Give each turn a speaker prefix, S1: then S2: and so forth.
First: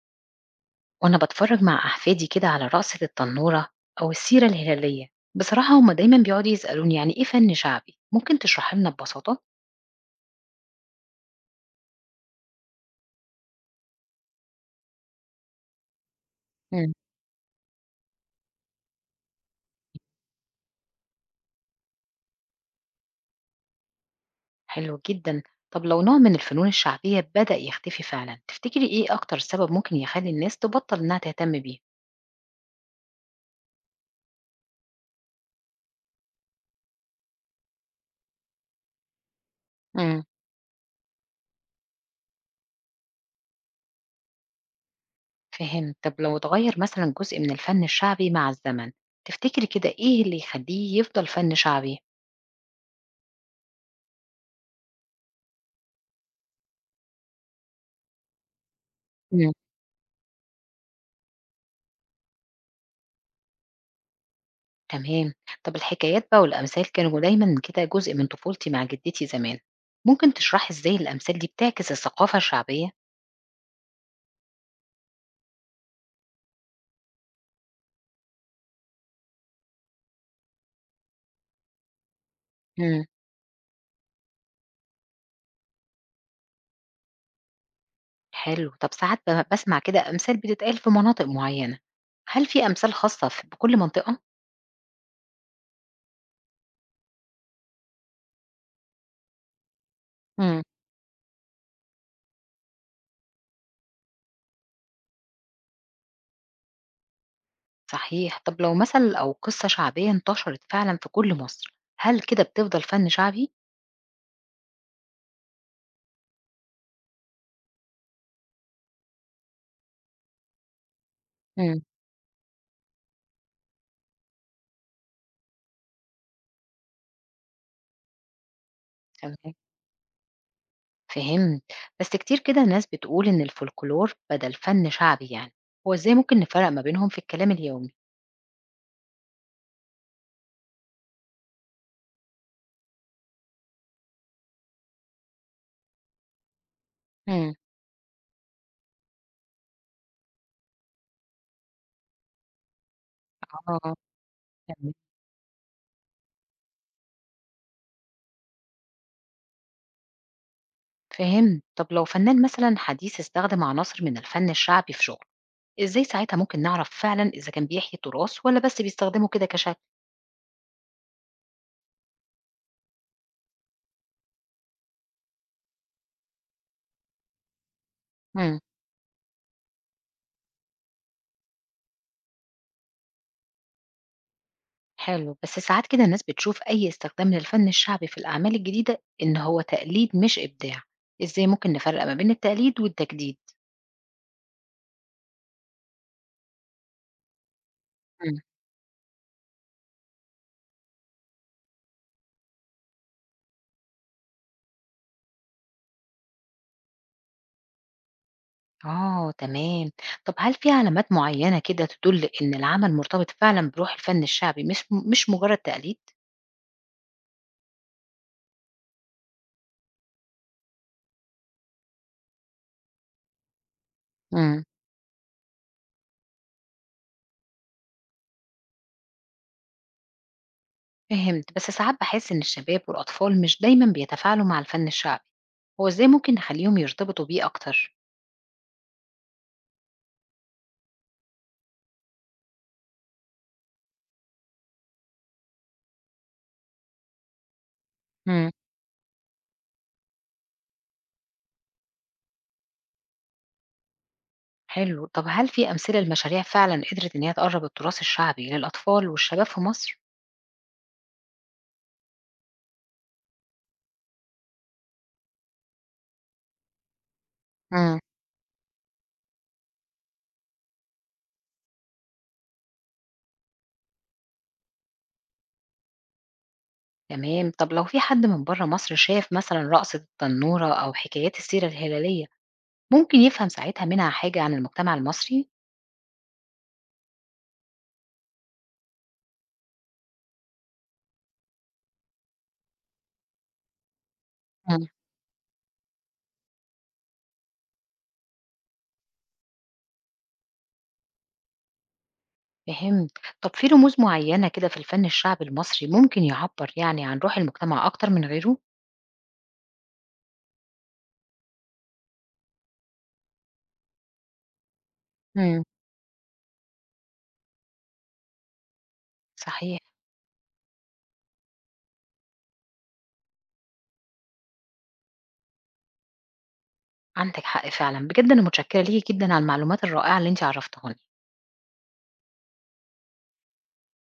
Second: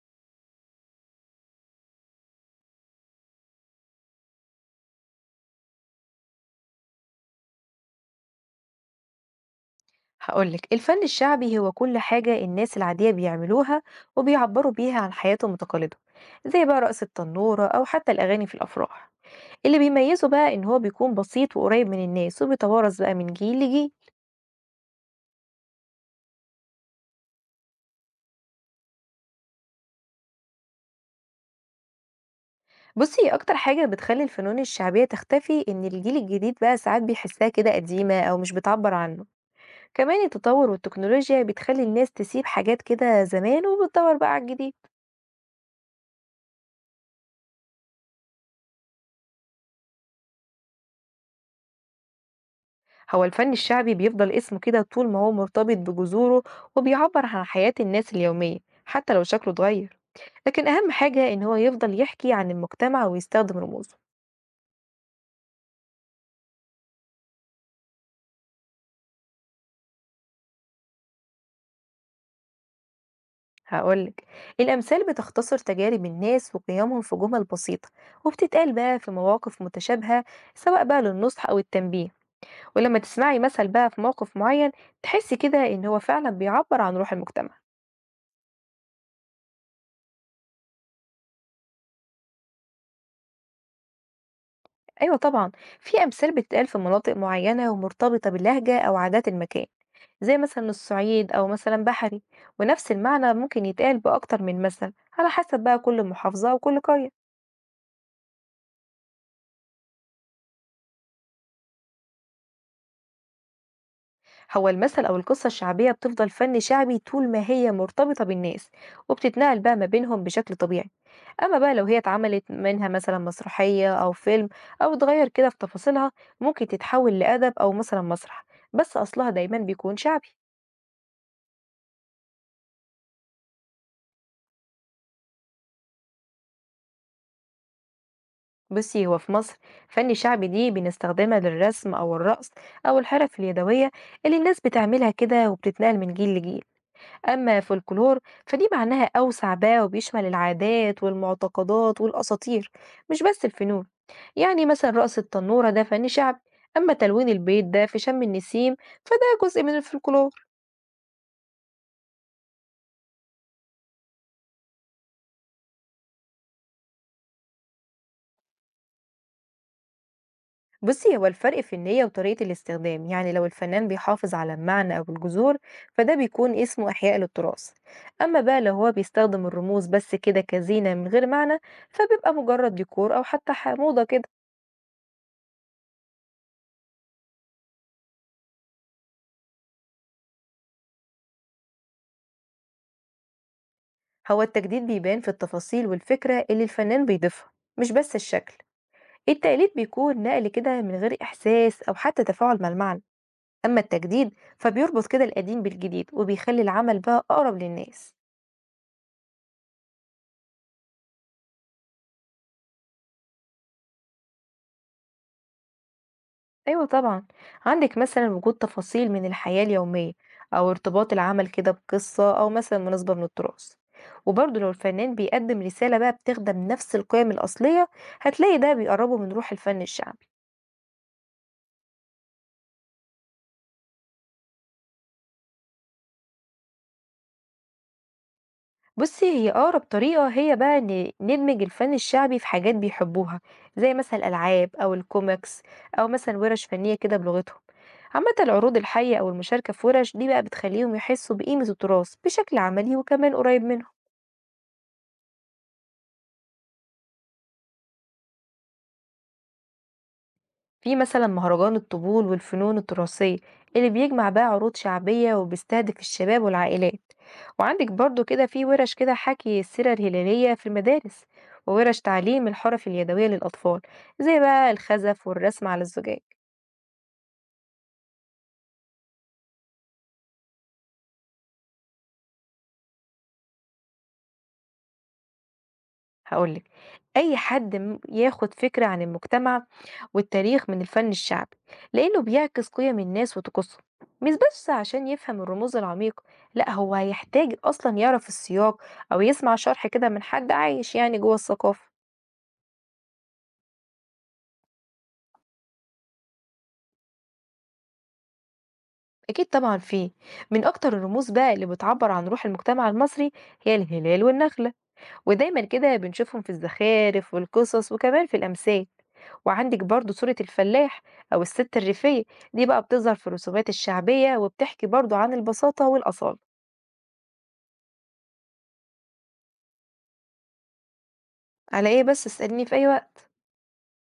S1: وأنا بتفرج مع أحفادي كده على رقصة التنورة أو السيرة الهلالية. بصراحة هما دايما بيقعدوا يسألوني يعني إيه فن شعبي، ممكن تشرح لنا ببساطة؟
S2: هقول لك الفن الشعبي هو كل حاجة الناس العادية بيعملوها وبيعبروا بيها عن حياتهم وتقاليدهم، زي بقى
S1: مم.
S2: رقص التنورة أو حتى الأغاني في الأفراح. اللي بيميزه بقى إن هو بيكون بسيط وقريب من الناس وبيتوارث بقى من جيل لجيل.
S1: حلو جدا. طب لو نوع من الفنون الشعبية بدأ يختفي فعلا، تفتكري إيه أكتر سبب ممكن يخلي الناس تبطل إنها تهتم بيه؟
S2: بصي، أكتر حاجة بتخلي الفنون الشعبية تختفي إن الجيل الجديد بقى ساعات بيحسها كده قديمة أو مش بتعبر عنه. كمان
S1: مم.
S2: التطور والتكنولوجيا بتخلي الناس تسيب حاجات كده زمان وبتدور بقى على الجديد.
S1: فهم. طب لو اتغير مثلا جزء من الفن الشعبي مع الزمن، تفتكري كده إيه اللي يخليه يفضل فن شعبي؟
S2: هو الفن الشعبي بيفضل اسمه كده طول ما هو مرتبط بجذوره وبيعبر عن حياة الناس اليومية، حتى لو شكله اتغير. لكن أهم حاجة إن هو يفضل يحكي عن المجتمع ويستخدم رموزه.
S1: تمام. طب الحكايات بقى والأمثال كانوا دايما كده جزء من طفولتي مع جدتي زمان، ممكن تشرحي ازاي الأمثال دي بتعكس الثقافة الشعبية؟
S2: هقولك، الأمثال بتختصر تجارب الناس وقيمهم في جمل بسيطة، وبتتقال بقى في مواقف متشابهة، سواء بقى للنصح أو التنبيه. ولما
S1: مم.
S2: تسمعي مثل بقى في موقف معين، تحسي كده إن هو فعلا بيعبر عن روح المجتمع.
S1: حلو. طب ساعات بسمع كده أمثال بتتقال في مناطق معينة، هل في أمثال خاصة في بكل منطقة؟
S2: أيوة طبعا، في أمثال بتتقال في مناطق معينة ومرتبطة باللهجة أو عادات المكان، زي
S1: مم.
S2: مثلا الصعيد أو مثلا بحري. ونفس المعنى ممكن يتقال بأكتر من مثل، على حسب بقى كل محافظة وكل قرية.
S1: صحيح. طب لو مثل أو قصة شعبية انتشرت فعلا في كل مصر، هل كده بتفضل فن شعبي؟
S2: هو المثل أو القصة الشعبية بتفضل فن شعبي طول ما هي مرتبطة بالناس وبتتنقل بقى ما بينهم بشكل طبيعي. أما بقى
S1: مم.
S2: لو هي اتعملت منها مثلا مسرحية أو فيلم أو اتغير كده في تفاصيلها، ممكن تتحول لأدب أو مثلا مسرح، بس أصلها
S1: تمام.
S2: دايما بيكون شعبي.
S1: فهمت. بس كتير كده ناس بتقول إن الفولكلور بدل فن شعبي يعني، هو ازاي ممكن نفرق ما بينهم في الكلام اليومي؟
S2: بصي، هو في مصر فن شعبي دي بنستخدمها للرسم أو الرقص أو الحرف اليدوية اللي الناس بتعملها كده وبتتنقل من جيل لجيل.
S1: مم.
S2: أما فولكلور، فدي معناها أوسع بقى وبيشمل العادات والمعتقدات والأساطير، مش بس الفنون.
S1: آه،
S2: يعني مثلا
S1: تمام،
S2: رقص التنورة ده فن شعبي، أما تلوين البيت ده في شم النسيم فده جزء من الفولكلور.
S1: فهمت. طب لو فنان مثلًا حديث استخدم عناصر من الفن الشعبي في شغله، إزاي ساعتها ممكن نعرف فعلًا إذا كان بيحيي التراث والّا بس بيستخدمه كده كشكل؟
S2: بُصّي، هو الفرق في النية وطريقة الاستخدام، يعني لو الفنان بيحافظ على المعنى أو الجذور فده بيكون اسمه إحياء للتراث. أما
S1: إمم،
S2: بقى لو هو بيستخدم الرموز بس كده كزينة من غير معنى، فبيبقى مجرد ديكور أو حتى ح موضة كده.
S1: حلو، بس ساعات كده الناس بتشوف أي استخدام للفن الشعبي في الأعمال الجديدة إن هو تقليد مش إبداع، إزاي ممكن نفرّق ما بين التقليد والتجديد؟
S2: هو التجديد بيبان في التفاصيل والفكرة اللي الفنان بيضيفها، مش بس
S1: إمم،
S2: الشكل. التقليد بيكون نقل كده من غير إحساس أو حتى تفاعل مع المعنى، أما التجديد فبيربط كده القديم بالجديد وبيخلي العمل بقى أقرب للناس.
S1: آه، تمام. طب هل في علامات معينة كده تدل إن العمل مرتبط فعلًا بروح الفن الشعبي، مش مجرد تقليد؟
S2: أيوة طبعًا، عندِك مثلًا وجود تفاصيل من الحياة اليومية، أو ارتباط العمل كده بقصة أو مثلًا مناسبة من التراث، وبرضه
S1: إمم.
S2: لو الفنان بيقدم رسالة بقى بتخدم نفس القيم الأصلية، هتلاقي ده بيقربه من روح الفن الشعبي.
S1: فهمت. بس ساعات بحس إن الشباب والأطفال مش دايما بيتفاعلوا مع الفن الشعبي، هو إزاي ممكن نخليهم يرتبطوا بيه أكتر؟
S2: بُصّي، هي أقرب طريقة هي بقى إن ندمج الفن الشعبي في حاجات بيحبوها، زي مثلًا الألعاب أو الكوميكس أو مثلًا وِرَش فنية كده بلغتهم. عامةً
S1: مم.
S2: العروض الحية أو المشاركة في وِرَش دي بقى بتخليهم يحسوا بقيمة التراث بشكل عملي وكمان قريب منهم.
S1: حلو. طب هل في أمثلة لمشاريع فعلا قدرت إن هي تقرب التراث الشعبي للأطفال والشباب في مصر؟
S2: في مثلا مهرجان الطبول والفنون التراثية اللي بيجمع بقى عروض شعبية وبيستهدف الشباب والعائلات. وعندك
S1: مم.
S2: برضو كده في ورش كده حكي السيرة الهلالية في المدارس وورش تعليم الحرف اليدوية للأطفال، زي بقى الخزف والرسم على الزجاج.
S1: تمام. طب لو في حد من بره مصر شاف مثلا رقصة التنورة أو حكايات السيرة الهلالية، ممكن يفهم ساعتها منها حاجة عن المجتمع المصري؟
S2: هقولك، أي حد ياخد فكرة عن المجتمع والتاريخ من الفن الشعبي، لأنه بيعكس قيم الناس وطقوسهم. مش بس
S1: مم.
S2: عشان يفهم الرموز العميقة، لأ هو هيحتاج أصلا يعرف السياق أو يسمع شرح كده من حد عايش يعني جوه الثقافة.
S1: فهمت. طب في رموز معينة كده في الفن الشعبي المصري ممكن يعبر يعني عن روح المجتمع أكتر من غيره؟
S2: أكيد طبعا فيه، من أكتر الرموز بقى اللي بتعبر عن روح المجتمع المصري هي الهلال والنخلة، ودايما
S1: مم.
S2: كده بنشوفهم في الزخارف والقصص وكمان في الأمثال. وعندك
S1: صحيح.
S2: برضو صورة الفلاح أو الست الريفية، دي بقى بتظهر في الرسومات الشعبية وبتحكي برضو عن البساطة والأصالة.
S1: عندِك حق فعلًا، بجد أنا متشكرة ليكِ جدًا على المعلومات الرائعة اللي أنتِ عرّفتيهاني.
S2: على إيه بس، اسأليني في أي وقت.